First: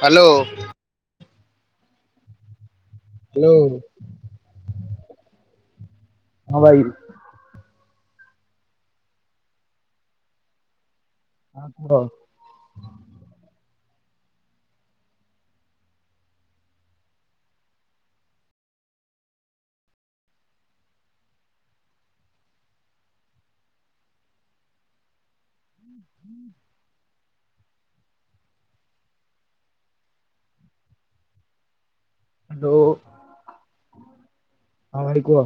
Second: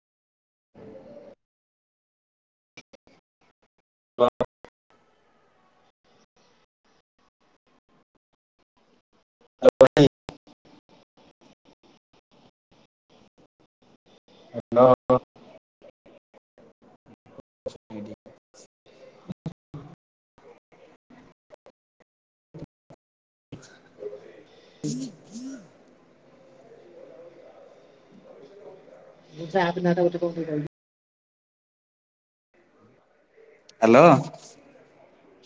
Hello. Hello ହଁ ଭାଇ [unintelligible] ହଁ କ ହଁ ହ [unintelligible] ହ୍ୟାଲୋ ହ୍ୟାଲୋ ହଁ ଭାଇ କୁହ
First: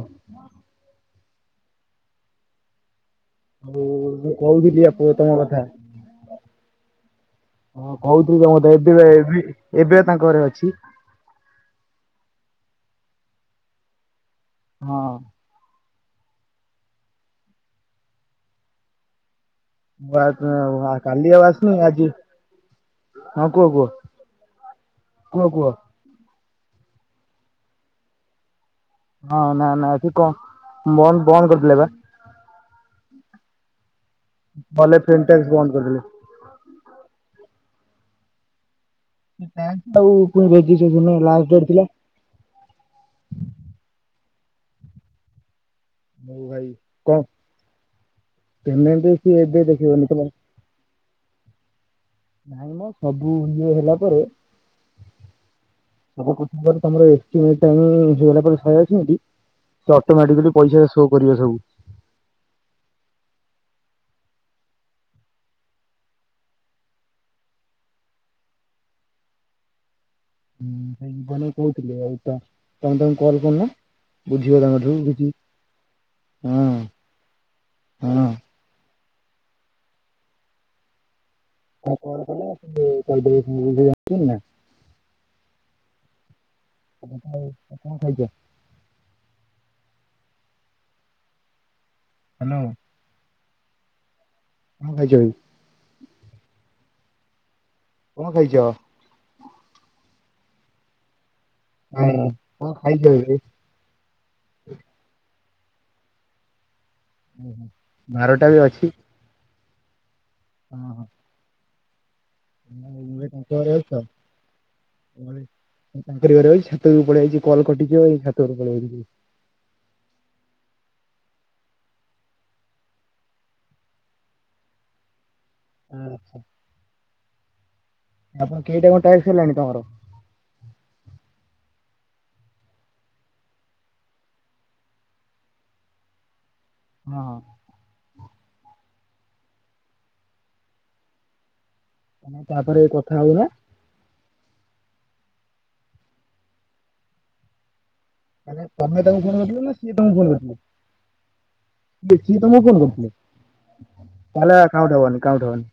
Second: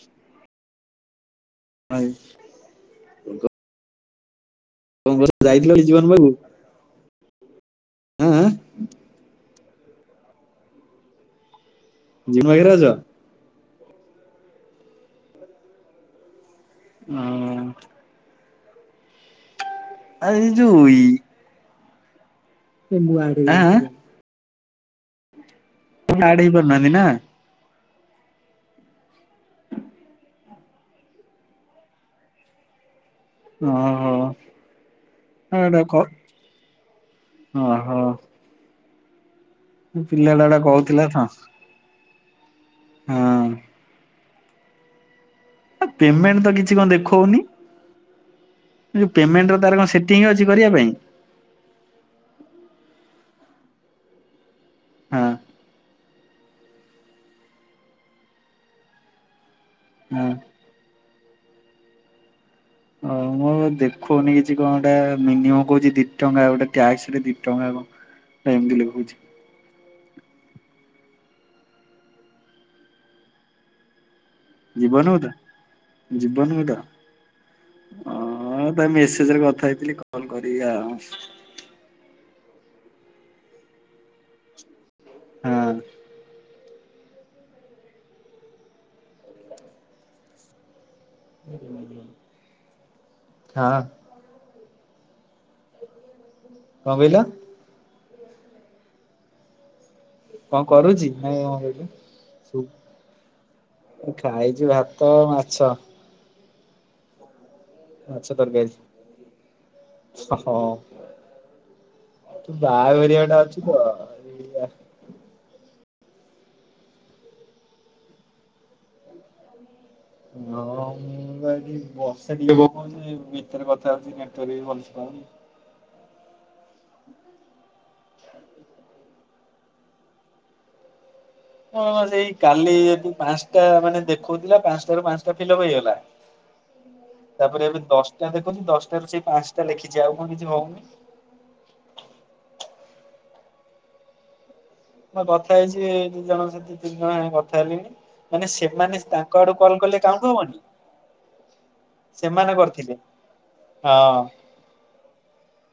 ଆଇ ହଉ ମୁଁ କହୁଥିଲି ଆ ତମ କଥା ଯାଇଥିଲ ଜୀବନ ବାବୁ ହଁ ଆଁ କହୁଥିଲି ଆଁ ତମତେ ଏବେ ବା ଏବେ ତାଙ୍କ ଘରେ ଅଛି। ଜିନ୍ମଗ୍ରେ ଅଛ? ହଁ ଆଉ ଏଇ ଯୋଉ ମୁଁ ଇ କାଲି ଆବାସ ନାଇ ଆଜି ଆଁ ଆଁ ହଁ କୁହ କୁହ କୁହ କୁହ ଟିକ ଆଡ ହେଇ ପାରୁନାହାନ୍ତି ନା। ହଁ ନା ନା ଏଠ କ'ଣ ବ ବନ୍ଦ ବନ୍ଦ କରିଦେଲେ ବା ଓ ହୋ ଗଲେ ଫିନଟେକ୍ସ ବନ୍ଦ ଏଟା କ କରିଦେଲେ। ଓ ହୋ ଆ ଗୋଟା ପୁଣି କହୁଥିଲା ତ [unintelligible] ଥିଲା। ହଁ। ପେମେଣ୍ଟ ଆଉ ତ ଭାଇ କିଛି କଣ ଦେଖଉନି ସିଏ ପେମେଣ୍ଟ ର ଏବେ ତାର କଣ ଦେଖିବନି ସେଟିଂ ତମେ ଅଛି କରିବା ପାଇଁ? ନାଇଁ ମ ସବୁ ଇଏ ହେଲା ପରେ ହଁ। [unintelligible] ସେ ହଁ ଅଟୋମେଟିକାଲି ପଇସା ଶୋ କରିବ ସବୁ। ହଁ ମ ଦେଖୁନି କିଛି କଣ ଗୋଟେ ମିନିମ କହୁଛି ଦି ଟଙ୍କା ଗୋଟେ ଟାକ୍ସ ଦି ଟଙ୍କା କଣ ଏମିତି ଲେଖୁଚି। ହୁଁ ସୋଇ ବନେଇ କହୁଥିଲେ ଆଉ ତ ତମେ ତମକୁ କଲ କରୁନ ବୁଝିଗ ତମଠୁ ଜୀବନକୁ ତ ଉଠିଛି ଜୀବନକୁ ହଁ ତ ହଁ। ମେସେଜ ରେ କଥା ହେଇଥିଲି କଲ କରିବି ଆଉ। [unintelligible] ହଁ। କଣ ଖାଇଛ? [inaudible] ହ୍ୟାଲୋ। ହଁ। ହଁ ଭାଇ ଯାଇ କଣ କହିଲ? କଣ ଖାଇଛ? କଣ କରୁଛି? କହିଲ? [unintelligible] କଣ ଖାଇଛ ଏବେ? ଖାଇଛୁ ଭାତ, ମାଛ ମାଛ ବାରଟା ବି ତରକାରୀ। ଅଛି ହଁ। ତୁ [unintelligible] ବାହାଘରିଆ ଟା ତାଙ୍କ ଅଛୁ ତ। ଘରେ ଅଛ? ଏଇଆ। ତାଙ୍କ ଘରେ ଛାତ ବି ପଳେଇାଇଛି କଲ୍ କଟିଛି ଛାତରେ ପଳେଇଛି। ହଁ ମୁଁ ଗ ଏଠି ବସେ ଟିକେ ପକାଉଛି ଭିତରେ କଥା ହଉଛି ନେଟ ବି ଭଲ ପାଉନି ଆଛା। ହ ଆପଣ କେଇ ଟାଇମ ଟ୍ୟାକ୍ସ ହେଲାଣି ତମର? ହଁ ସେଇ କାଲି ଯଦି ପାଞ୍ଚଟା ମାନେ ଦେଖଉଥିଲା ପାଞ୍ଚଟାରୁ ପାଞ୍ଚଟା ଫିଲପ ହେଇଗଲା। ହ ତାପରେ ଏବେ ଦଶଟା ଦେଖୁଛି ଦଶଟାାରୁ ସେଇ ପାଞ୍ଚଟା ଲେଖିଛି ଆଉ କଣ କିଛି ହଉନି। ତ ତାପରେ କଥା ହଉ ନା ହଁ କଥା ହେଇଛି ଦି ଜଣ ସେ ଦି ତିନି ଜଣ ହେ କଥା ହେଲିଣି ମାନେ ତମେ ସେମାନେ ତାଙ୍କୁ ତାଙ୍କ ଆଡୁ କରିଥିଲ ନା କଲ ସିଏ କଲେ ତମକୁ କାଁଠୁ କରିଥିଲେ? ହବନି ସିଏ ସେମାନେ ତମକୁ ଫୋନ କରିଥିଲେ କରୁଥିଲେ ହଁ ତାହଲେ କାଉଁଠ ହବନି କାଉଁଠ ହବନି।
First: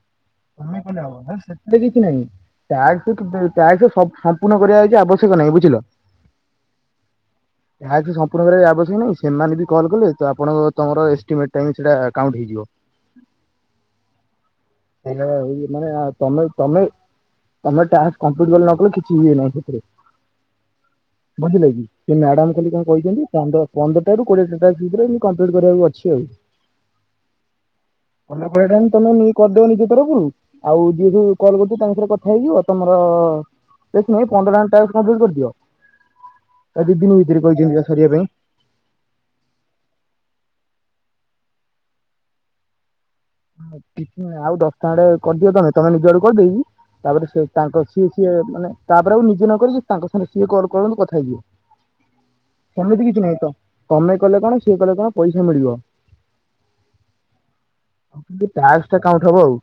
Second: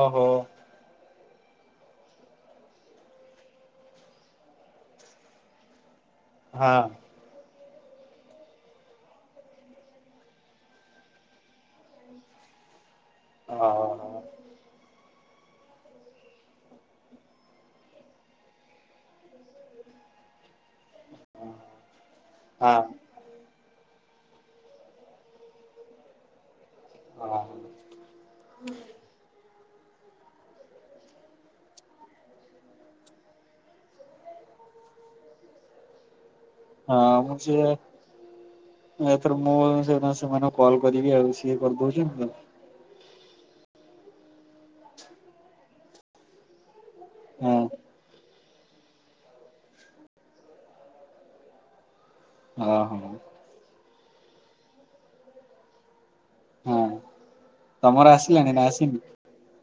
ଓହୋ ତମେ କଲେ ହବ ନା ସେଥିରେ କିଛି ନାହିଁ। ଟାକ୍ସ ଟାକ୍ସ ସମ୍ପୂର୍ଣ୍ଣ କରିବାଛି ଆବଶ୍ୟକ ନାହିଁ ବୁଝିଲ? ହଁ। ଏହା କି ସମ୍ପୂର୍ଣ୍ଣରେ ଆବଶ୍ୟକ ନାହିଁ ସେମାନେ ବି କଲ୍ କଲେ ତ ଆପଣଙ୍କ ତମର ଏଷ୍ଟିମେଟ ଟ ସେଇଟା କାଉଣ୍ଟ ହେଇଯିବ। ହଁ ହଁ ହଁ। ମାନମେମେମେ ଟାପଟ କଲେ ନ କଲେ କିଛି ହୁଏ ନାହିଁ ସେଥିରେ ବୁଝି ଲାଗି ସେ ମ୍ୟାଡାାମ ଖା ହଁ କଣ କହିଛନ୍ତି? ପନ୍ଦ ପନ୍ଦରଟ ରାରୁ କୋଡିଏଟା ଟା ଭିତରେ ଏ କମ୍ପ୍ଲିଟ କରିବାକୁ ଅଛି ଆଉ ହଁ। ପ ଟା ତମେ କରିଦବ ନିଜ ତରଫରୁ ଆଉ ଯିଏ ଯଉ କଲ୍ କରୁଛୁ ତାଙ୍କ ଥରେ କଥା ହେଇଯିବ ତମର। ଏଇ ଖୁଣି ପନ୍ଦରଟା ଟାସ୍କ କମ୍ପ୍ଲିଟ କରିଦିଅ। ତା ଦି ଦିନି ହଁ ମୁଁ ଭିତରେ ସେ କହିଛନ୍ତି ବା ସରିବା ପାଇଁ। ଏଥର ମୁଁ ସେମାନଙ୍କୁ କଲ୍ କରିବି ଆଉ ସିଏ କରିଦଉଛନ୍ତି ତ। କିଛି ନାଇଁ ଆଉ ଦଶଟା ଆଡେ କରିଦିଅ ତମେ ତମେ ନିଜ ଆଡୁ କରିଦେଇକି ତାପରେ ସେ ହଁ ତାଙ୍କ ସିଏ ସିଏ ମାନେ ତାପରେ ଆଉ ନିଜେ ନକରିକି ତାଙ୍କ ସାଙ୍ଗେ ସିଏ କଲ୍ କରନ୍ତୁ କଥା ହେଇଯିବ। ହଁ ସେମିତି ହଁ କିଛି ନାହିଁ ତ ତମେ କଲେ କଣ ସିଏ କଲେ କଣ ପଇସା ମିଳିବ। ହଁ ତମର ଆସିଲାଣି ନା ଟାସ୍କ ଆସିନି ଟା କାଉଣ୍ଟ ହବ ଆଉ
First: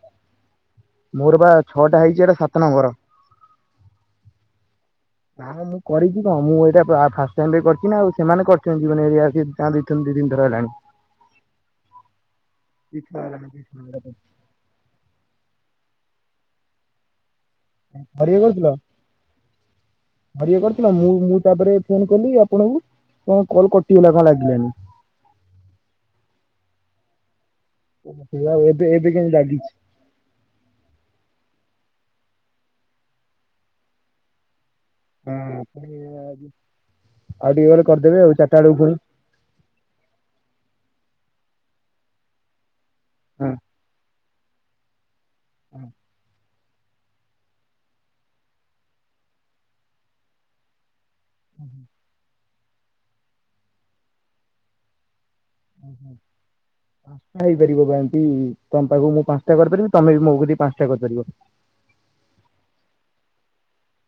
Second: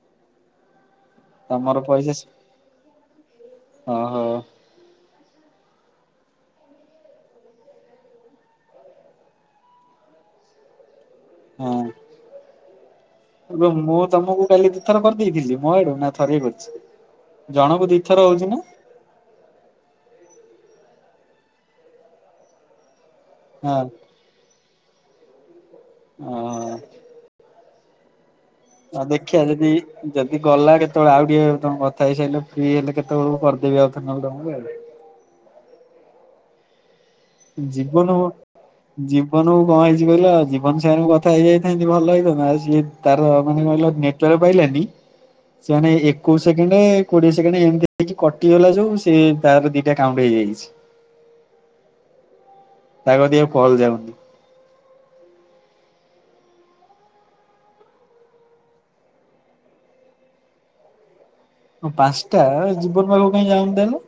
ମୋର ବା ଛଅଟା ହେଇଛି ଏଟା ସାତ ନମ୍ବର। ଅ ହୋ। ନାଁ ମୁଁ କରିଛି ତ ମୁଁ ଏଇଟା ଫାଷ୍ଟ ଟାଇମରେ କରିଛି ନା ଆଉ ସେମାନେ କରିଛନ୍ତି ଜଉ ମାନେ [unintelligible] ତା ଭିତରୁ ଦି ତିନି ଥର ହେଲାଣି। ହଁ ଏବେ ମୁଁ ହରିଏ ତମକୁ କାଲି ଦି ଥର କରିଦେଇଥିଲି ମୋ ଆଡୁ ନା ଥରିଏ କରିଛି। ଜଣକୁ ଦିଥର ଥରିଏ ହଉଛି ନା କରିଥିଲ। ଥରିଏ କରିଥିଲ ମୁଁ ମୁଁ ତାପରେ ଫୋନ କଲି ଆପଣଙ୍କୁ କଣ କଲ କଟିଗଲା କଣ ଲାଗିଲାନି। ଅ। [inaudible] ଆ ଦେଖିବା ଲାଗିଛି। ଯଦି। ଯଦି ଗଲା କେତେବେଳେ ଆଉ ଟିକେ ତମ କଥା ହେଇସାରିଲେ ଫ୍ରି ହେଲେ କେତେବେଳକୁ କରିଦେବି ଆଉଥରେ ନହେଲେ ତମକୁ। ଆଉ ଟିକେ ଗଲେ କରିଦେବି ଆଉ ଚାରିଟା ବେଳକୁ ଫୁଣି। ଜୀବନ କଣ ହେଇଛି କହିଲ ଜୀବନ ସାଙ୍ଗେ କଥା ହେଇଯାଇଥାନ୍ତି ଭଲ ହେଇଥାତା ଆଉ ସିଏ ତାର ହଁ ମାନେ କହିଲ ନେ ନେଟୱାର୍କ ପାଇଲାଣି ସେମାନେ ଏକୋଷ ସେକେଣ୍ଡେ କୋଡିଏ ସେକେଣ୍ଡେ ଏମିତି ହେଇକି କଟିଗଲା ଯୋଉ ସେ ତାର ଦିଟା କାଉଣ୍ଟ ହେଇଯାଇଛି। ହୁଁ ହୁ ତାକ ଦିକେ କଲ ଯାଉନି। ହୁଁ ହୁଁ। ପାଞ୍ଚଟା ହେଇପାରିବ ବା ଏମିତି ତମ ପାଖକୁ ମୁଁ ପାଞ୍ଚଟା କରିପାରିବି ତମେ ବି ମୋ କତିକି ପାଞ୍ଚଟା କରିପାରିବ। ହଁ ପାଞ୍ଚଟା ଜୀବନ ପାଖକୁ କାଇଁ ଜାଉନି ତେଣୁ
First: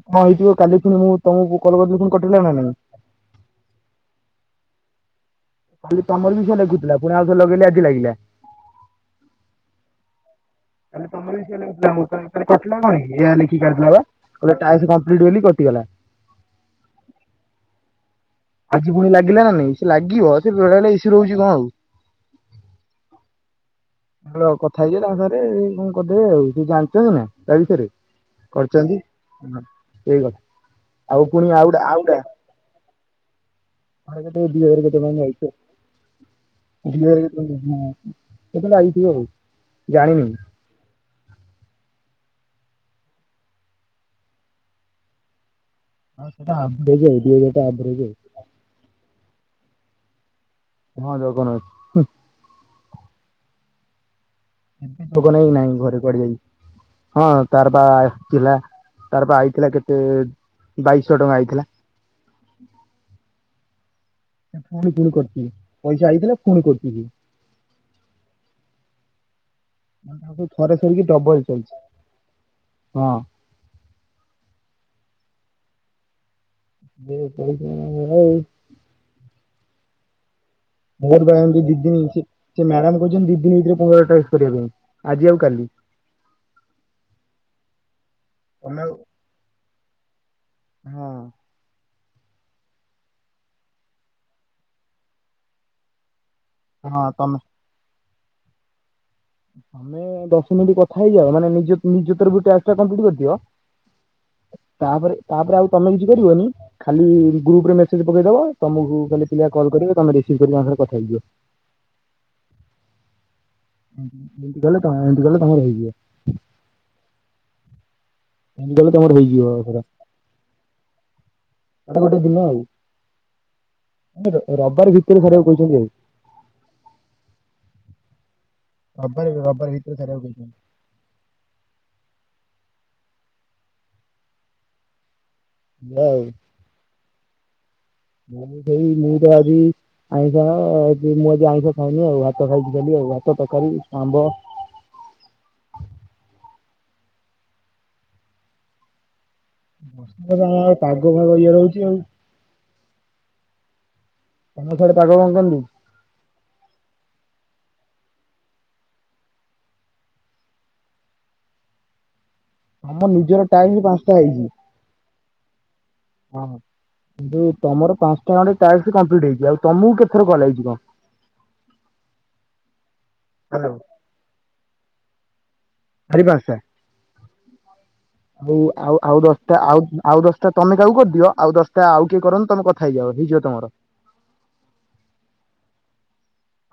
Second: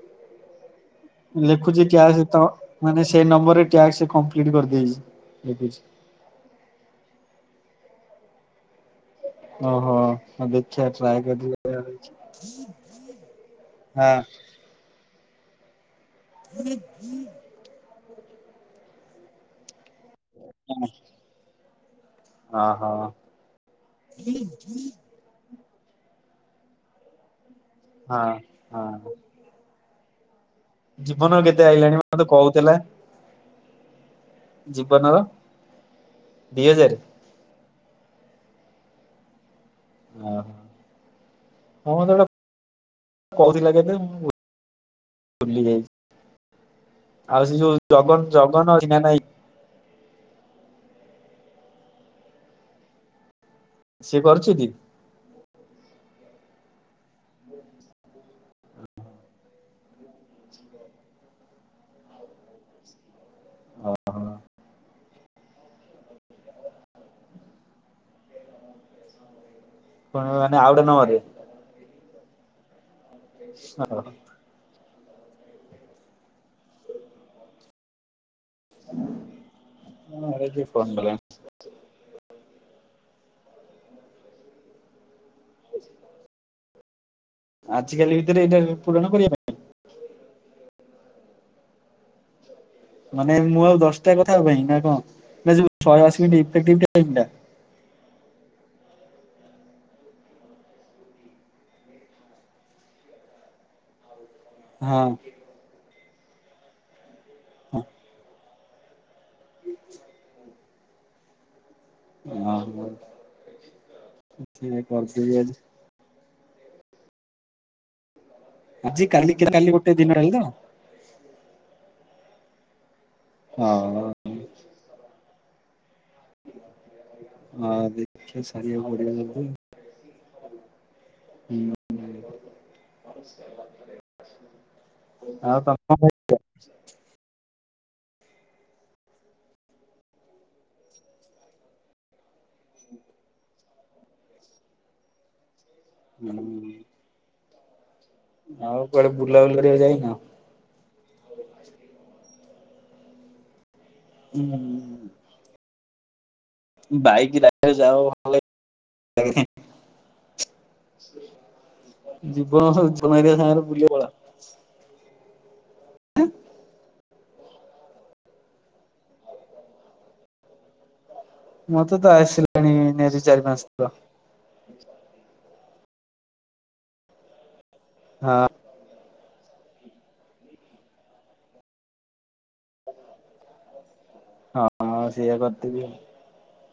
କଣ ହେଇଥିବ କାଲି ଫୁଣି ମୁଁ ତମକୁ ଲେଖୁଛି କରିଥିଲି ପୁଣି ଟ୍ୟାକ୍ସ କଟିଲା ତ ନା ନାଇଁ। ମାନେ ସେଇ ନମ୍ବର ରେ ଟ୍ୟାକ୍ସ କମ୍ପ୍ଲିଟ କରିଦିଆଯାଇଛି। ତମର ବି ସେଇଆ ଲେଖୁଥିଲା ପୁଣି ଆଉ ଥରେ ଲେଗେଇଲି ଆଜି ଲାଗିଲା। ଓହୋ ଦେଖିବା ଟ୍ରାଏ ତମର ବି ସେଇଆ ଲେଖୁଥିଲା କରିବି। [unintelligible] ମୋର କଟିଲା କଣ ପାଇଁ ଗି ଏଇୟା ଲେଖି କାଟି ଦେଲା ହଁ ବା ଟ୍ଯାକ୍ସ କମ୍ପ୍ଲିଟ୍ ବୋଲି କଟିଗଲା। [unintelligible] ଆଜି ପୁଣି ଲାଗିଲା ନା ନାଇଁ ସେ ଲାଗିବ ସେ ବେଳେ ବେଳେ ଇସୁ ରହୁଛି କଣ ଆଉ। ଓହୋ ହାଲୋ କଥା ହେଇଯିବେ ତାଙ୍କ ସାଙ୍ଗ ରେ ବୋଧେ ସେ ଜାଣିଛନ୍ତି ନା ତା ବିଷୟରେ ହଁ କରିଛନ୍ତି ସେଇ କଥା। ଆଉ ଜୀବନର ପୁଣି ଆଉ କେତେ ଗୋଟେ ଆଉ ଆଇଲାଣି ମତେ କହୁଥିଲା। ତାର କେତେ ଦି ହଜାର କେତେ ଜୀବନର କଣ ଆଇଚି ଆଉ ଦି ହଜାର କେତେ କଣ ହଁ କେବେ ଲାଗିଥିବ ଜାଣିନି। ହଁ ମତେ କହୁଥିଲା କେବେ ମୁଁ ବୁଲି ଯାଇଛି ହଁ ସେଟା ଆଭରେଜ ଦି ହଜାର ଆଉ ସେ ଟା ଯୋଉ ଆଭରେଜ ଜଗନ୍ ଜଗନ୍ ଅଛି ନା ନାହିଁ। ହଁ ଜଗନ୍ ଅଛି। ସିଏ କରୁଛିତି। ଟୁକନ ଭାଇ ନାଇଁ ଘରେ କୁଆଡେ ଯାଇଛି। ହଁ ତାର ପା ଆସିଇଥିଲା ତାରପା ଆଇଥିଲା କେତେ ବାଇଶ ଟଙ୍କା ଆଇଥିଲା। ହଁ ହଁ। ପୁଣି ପୁଣି କରିଛି ପଇସା ଆଇଥିଲା ପୁଣି କରୁଛି। ମୁଁ ମାନେ ଆଉ ଥରେ ଗୋଟେ ସେମିତି ନମ୍ବରରେ ଡବଲ ଶୋଇଛି ହଁ। [unintelligible] [unintelligible] ହଁ ହେଇଯିବ। ମୋର ବା ଏମିତି ଦିଦିନି ସେ ମ୍ୟାଡାମ କହୁଛନ୍ତି ଦିଦିନି ଭିତରେ ପୁରୁଣା ଟ୍ୟାକ୍ସ କରିବା ପାଇଁ। ଆଜି ଆଉ କାଲି। ଆଜିକାଲି ଭିତରେ ଏଇଟା ତମେ ଆଉ ପୂରଣ କରିବା ପାଇଁ। ହଁ। ମାନେ ମୁଁ ଆଉ ଦଶଟା କଥା ହବା ପାଇଁ ନା କଣ ନା ଯୋଉ ଶହେଅସି ମିନିଟ୍ ଇଫେଟିକ୍ ହଁ ଟାଇମ୍ ଟା। ତମେ ତମେ ଦଶ ମିନିଟି କଥା ହେଇଯାଅ ମାନେ ନି ନିଜ ତରଫରୁ ଟ୍ୟାକ୍ସ ଟା କମ୍ପ୍ଲଟ୍ କରିିଦିଅ ହଁ ତାପରେ-ତାପରେ ଆଉ ତମେ କିଛି କରିବନି ଖାଲି ଗ୍ରୁପ୍ ରେ ମେସେଜ ପକେଇଦବ। ତମକୁ କାଲି ପିଲା କଲ୍ କରିବେ ତମେ ରିସିଭ୍ କରିକି ତାଙ୍କ ସାଙ୍ଗରେ କଥା ହେଇଯିବ। [unintelligible] ଏମିତି କଲେ ତମର ଏମିତି କରିଦେବି କଲେ ଆଜି ତମର ହେଇଯିବ। ଏମିତି କଲେ ଆଜି ତମର କାଲି ହେଇଯିବ କାଲି ଏଥର ଗୋଟେ ଦିନ ରହିଲା ଆଉ ଗୋଟେ ଦିନ ଆଉ। ହଁ। ରବିବାର ଭିତରେ କରିବାକୁ କହିଛନ୍ତି ଆଉ। ହଁ ଦିଦିନରେ ସାରିଆ କୁ ପଡିବ ମୋତେ‌ ଆଉ। ସାରିଆ କୁ କହିଛନ୍ତି। [inaudible] ଆଉ ଏଇଆ [unintelligible] ଆଉ ଆଜି ତ ସେଇ ମୁଁ ତ ଆଜି ଆଇଁଷ ମୁଁ ଆଜି ଆଇଁଷ ଖାଇନି ଆଉ ଭାତ ଖାଇଚି ଖାଲି ଆଉ ଭାତ, ତରକାରୀ, ଆମ୍ବ ହୁଁ ଆଉ କୁଆଡେ ବୁଲା ବୁଲି କରିବା ପାଇଁ ଯାଇନ? [unintelligible] ପାଗ ଫାଗ ଇଏ ରହୁଛି ଆଉ। ତମ ସିଆଡେ ପାଗ ହୁଁ କଣ କେମିତି? ବାଇକ୍ ରାସ୍ତା ରେ ଯାଅ [unintelligible] [inaudible] ଯିବ। ଆମ ନିଜର ଟାଇମ ପାଞ୍ଚଟା ହେଇଛି। ହଁ ଯୋଉ ତମର ପାଞ୍ଚଟା ଖଣ୍ଡେ ଟ୍ୟାକ୍ସ କମ୍ପ୍ଲିଟ୍ ହେଇଛି ଆଉ ତମକୁ କେତେଥର କଲ୍ ଆଇଛି କଣ? ମତେ ତ ଆସିଲାଣି ନିହାତି ଚାରି ପାଞ୍ଚ ହ୍ୟାଲୋ ଥର। ଚାରି ପାଞ୍ଚଟା। ଆ। ଆଉ-ଆଉ ଦଶଟା ଆଉ-ଆଉ ଦଶଟା ତମେ କାହାକୁ କରିଦିଅ ଆଉ ଦଶଟା ଆଉ କିଏ କରନ୍ତୁ ତମେ କଥା ହେଇଯାଅ ଦିଦିର ତମର। ହଁ-ହଁ ସେଇଆ କରିଦବି ଆଉ।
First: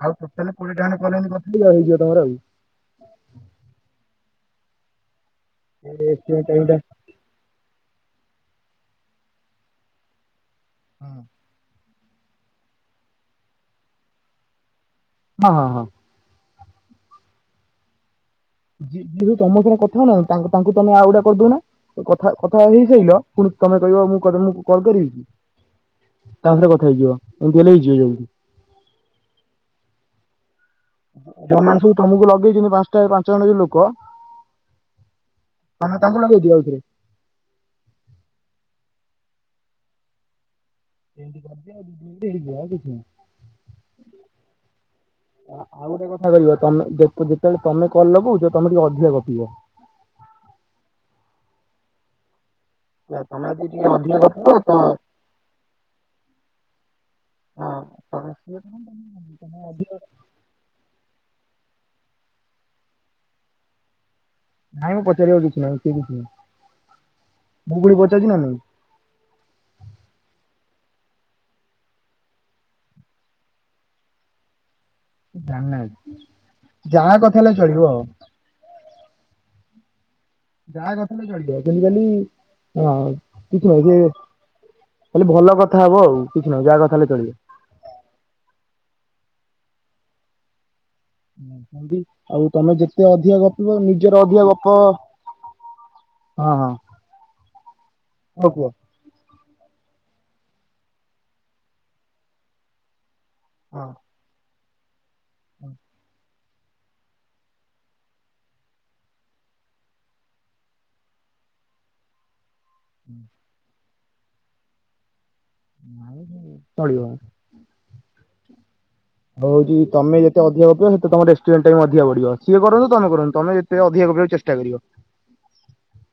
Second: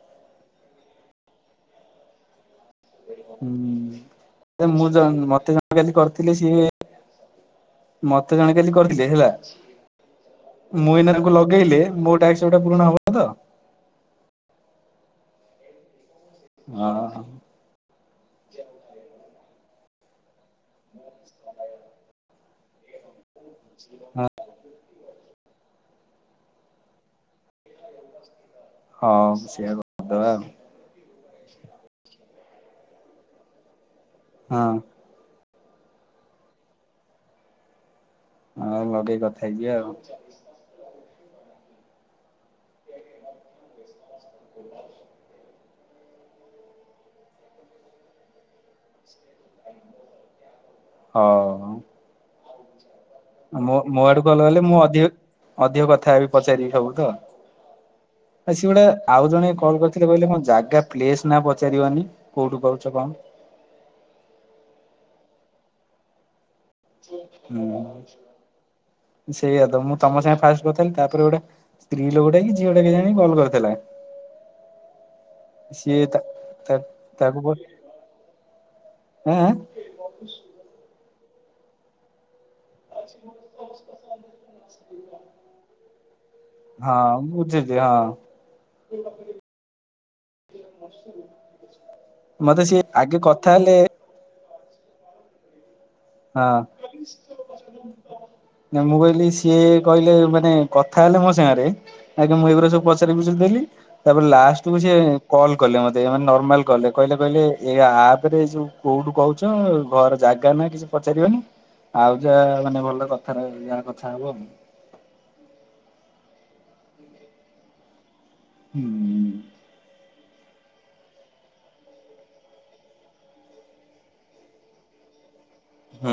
ଆଉ ଟୋଟାଲ କୋଡିଏଟା ଖଣ୍ଡେ କଲ୍ ଏମିତି କରିଦିଅ ହେଇଯିବ ତମର ଆଉ। ହୁଁ ମୁଁ ଜ ମୋତେ ଜ ମୋତେ କାଲି ଏ କରିଥିଲେ ଏଷ୍ଟିମେଟ ଟାଇମ ସିଏ ଟା ମୋତେ ଜଣେ କାଲି କରିଥିଲେ ହେଲା। ମୁଁ ଏଇନା ତାଙ୍କୁ ଲଗେଇଲେ ମୋ ଟାସ୍କ ଗୁଡା ପୁରୁଣା ହବ ତ? ହଁ-ହଁ-ହଁ। ଅଁ ହଁ-ହଁ। ଯିଏ ଯୋଉ ତମ ସାଙ୍ଗରେ କଥା ହଉନାହାନ୍ତି ତାଙ୍କୁ ତମେ ଆଉ ଗୋଟେ କରିଦଉନା କଥା-କଥା ହେଇ ସାଇିଲ ପୁଣି ତମେ କହିବ ମୁଁ ହଁ ଙ୍କ ତୁମଙ୍କୁ କଲ କରିବି କି ତା ପରେ କଥା ହେଇଯିବ। ଦେଲେ ହେଇଯି [unintelligible] ହଁ ସେଇଆ କରିଦବା ଆଉ। ଯୋଉ ମାନେ ସବୁ ତମକୁ ଲଗେଇଛନ୍ତି ପାଞ୍ଚଟା ପାଞ୍ଚ ଜଣ ଯୋଉ ଲୋକ ହଁ। ତମେ ତାଙ୍କୁ ଲଗେଇଦିଅ ଆଉଥରେ। ହଁ ଲଗେଇ କଥା ହେଇଯିବ ଆଉ। [unintelligible] ହେଇଯିବ ଆଉ କିଛି ନାହିଁ। ଆଉ ଗୋଟେ କଥା କହ ତମେ ଯେତେବେଳେ ତମେ କଲ ଲଗଉଛ ତମେ ଟିକେ ଅଧିକା ଗପିବ। ହଉ। ହେଲା, ତମେ ଯଦି ଟିକେ ମୋ ଅଧିକା ଆଡକୁ ଗପିବ କଲ ଗଲେ ତ ମୁଁ ଅଧିକ ଅଧିକ କଥାହେବି ପଚାରିବି ସବୁ ତ। ହଁ ତମେ ଆ ସିଏ ଗୋଟେ କଣ- ଆଉ ଜଣେ କଲ କରିଥିଲେ ବୋଲି କହିଲେ ମୋ ଜାଗା ପ୍ଲେସ ନା ପଚାରିବନି କୋଉଠୁ କହୁଛ କଣ। ନାଇଁ ମୁଁ ପଚାରିବାକୁ କିଛି ନାହିଁ କିଏ କିଛି ନାହିଁ। ମୁଁ ପୁଣି ପଚାରୁଛି ନା ନାଇଁ ହଁ ସେଇଆ ତ ମୁଁ ତମ ସାଙ୍ଗେ ଫାଷ୍ଟ କଥା ହୋଲି ତାପରେ ଗୋଟେ ସ୍ତ୍ରୀ ଲୋକଟା କି ଝିଅ ଟା କେଜାଣି କଲ କରିଥିଲା। [unintelligible] ସିଏ ତା ତା ଯାହା ତାକୁ କଥା ପ ହେଲେ ଚଳିବ ଆଉ। ଆଁ। ଯାହା କଥା ହେଲେ [unintelligible] ଜେନେରାଲି ହଁ କିଛି ଭ ଯେ ଖାଲି ଭଲ କଥା ହବ ଆଉ। କିଛି ନାହିଁ ଯାହା କଥା ହଁ ହେଲେ ଚଳିବ। ମୁଁ ବଝିଛି ହଁ। ନ୍ତି ଆଉ ମତେ ତମେ ସିଏ ଯେତେ ଆଗେ ଅଧିକା କଥା ଗପିବ ହେଲେ ନିଜର ଅଧିକ ଗପ ହଁ। ହଉ କୁହ। ନା ମୁଁ କହିଲି ସିଏ କହିଲେ ମାନେ କଥା ହେଲେ ମୋ ସାଙ୍ଗରେ ଆଜ୍ଞା ମୁଁ ଏଇଗୁରା ସବୁ ପଚାରି ପଚାରି ଦେଲି। ହଁ। ତାପରେ ଲାଷ୍ଟକୁ ସେ କଲ କଲେ ମତେ ମାନେ ନର୍ମାଲ୍ କଲେ କହିଲେ କହିଲେ ଏଇ ଆପ ରେ ଯୋଉ କୋଉଠୁ କହୁଛ ଘର ଜାଗା ନା କିଛି ପଚାରିବନି ଆଉ ଯାହା ମାନେ ଭଲ କଥ ଯାହା କଥା ହବ ଆଉ। [unintelligible] ଆଉ। ହୁଁ। ହଉଛି ତମେ ଯେତେ ଅଧିକା ଗପିବ ସେତେ ତମ ରେଷ୍ଟୁଣ୍ଟ ଟା ବି ଅଧିକବଡିବ ସିଏ କରନ୍ତୁ ତମେ କରନ୍ତୁ ତମେ ଟିକେ ଅଧିକା ଗପିବାକୁ ଚେଷ୍ଟା କରିବ। ହୁଁ।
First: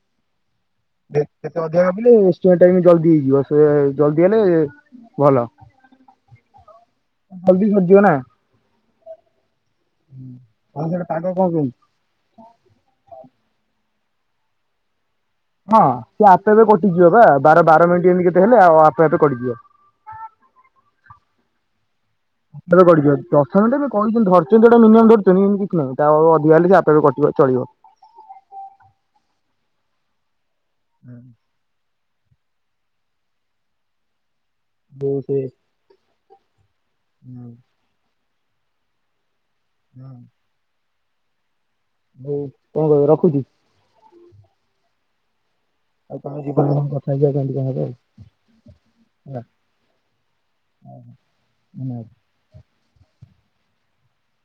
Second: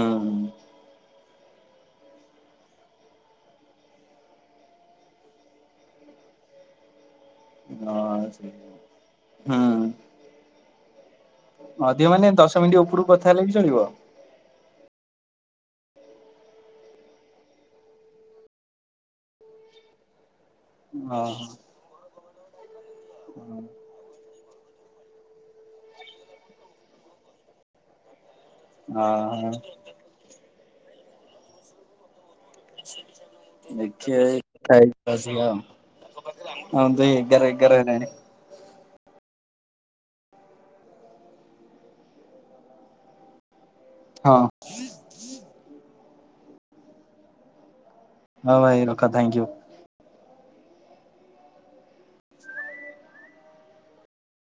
ଅଧିକା ଗପିଲୁ [unintelligible] ହେଇଯିବ ସେ ଜଲଦି ହେଲେ ଭଲ। ଜଲଦି ସରିଯିବ [unintelligible] ହୁଁ। ହୁଁ ହଁ ସେଟଟେ ପାଗ କଣ କେମିତ ଅଧିକ ମାନେ ଦଶ ମିନିଟ୍ ଉପରକୁ କଥା ହେଲେ ବି ଚଳିବ। ହଁ ସେ ଆପେ ଆପେ କଟିଯିବ ବା ବାର ବାର ମିନିଟ ଏମିତି କେତେ ହେଲେ ଆଉ ଆପେ ଆପେ କଟିଯିବ। [inaudible] ଓ ହୋ। ଏବେ ଗଡିଯିବ ଦଶ ମିନିଟ କଣ କେମିତି ଧ ସେଇଟା [unintelligible] ଧରୁୁଛନ୍ତି ମ କିଛି ନାଁ ତା ଅଧିକା ହେଲେ ସେ ଆପ କଟିବା ଚଳିବ। [unintelligible] ହ। ହୁଁ। ଦେଖିବା [unintelligible] ଯୋଉ ସେ ଆଉ। ହଉ ଦେ ଏଗାର ଏଗାର ହେଲାଣି। ହୁଁ। ହଉ କଣ କହ ରଖୁଛି। ହଁ। ଆଉ ତମେ ଜୀବନ କଥା ହେଇ [unintelligible] ଆଉ। ହଁ ଭାଇ ରଖ ହେଲା ଥ୍ୟାଙ୍କୟୁ। [unintelligible]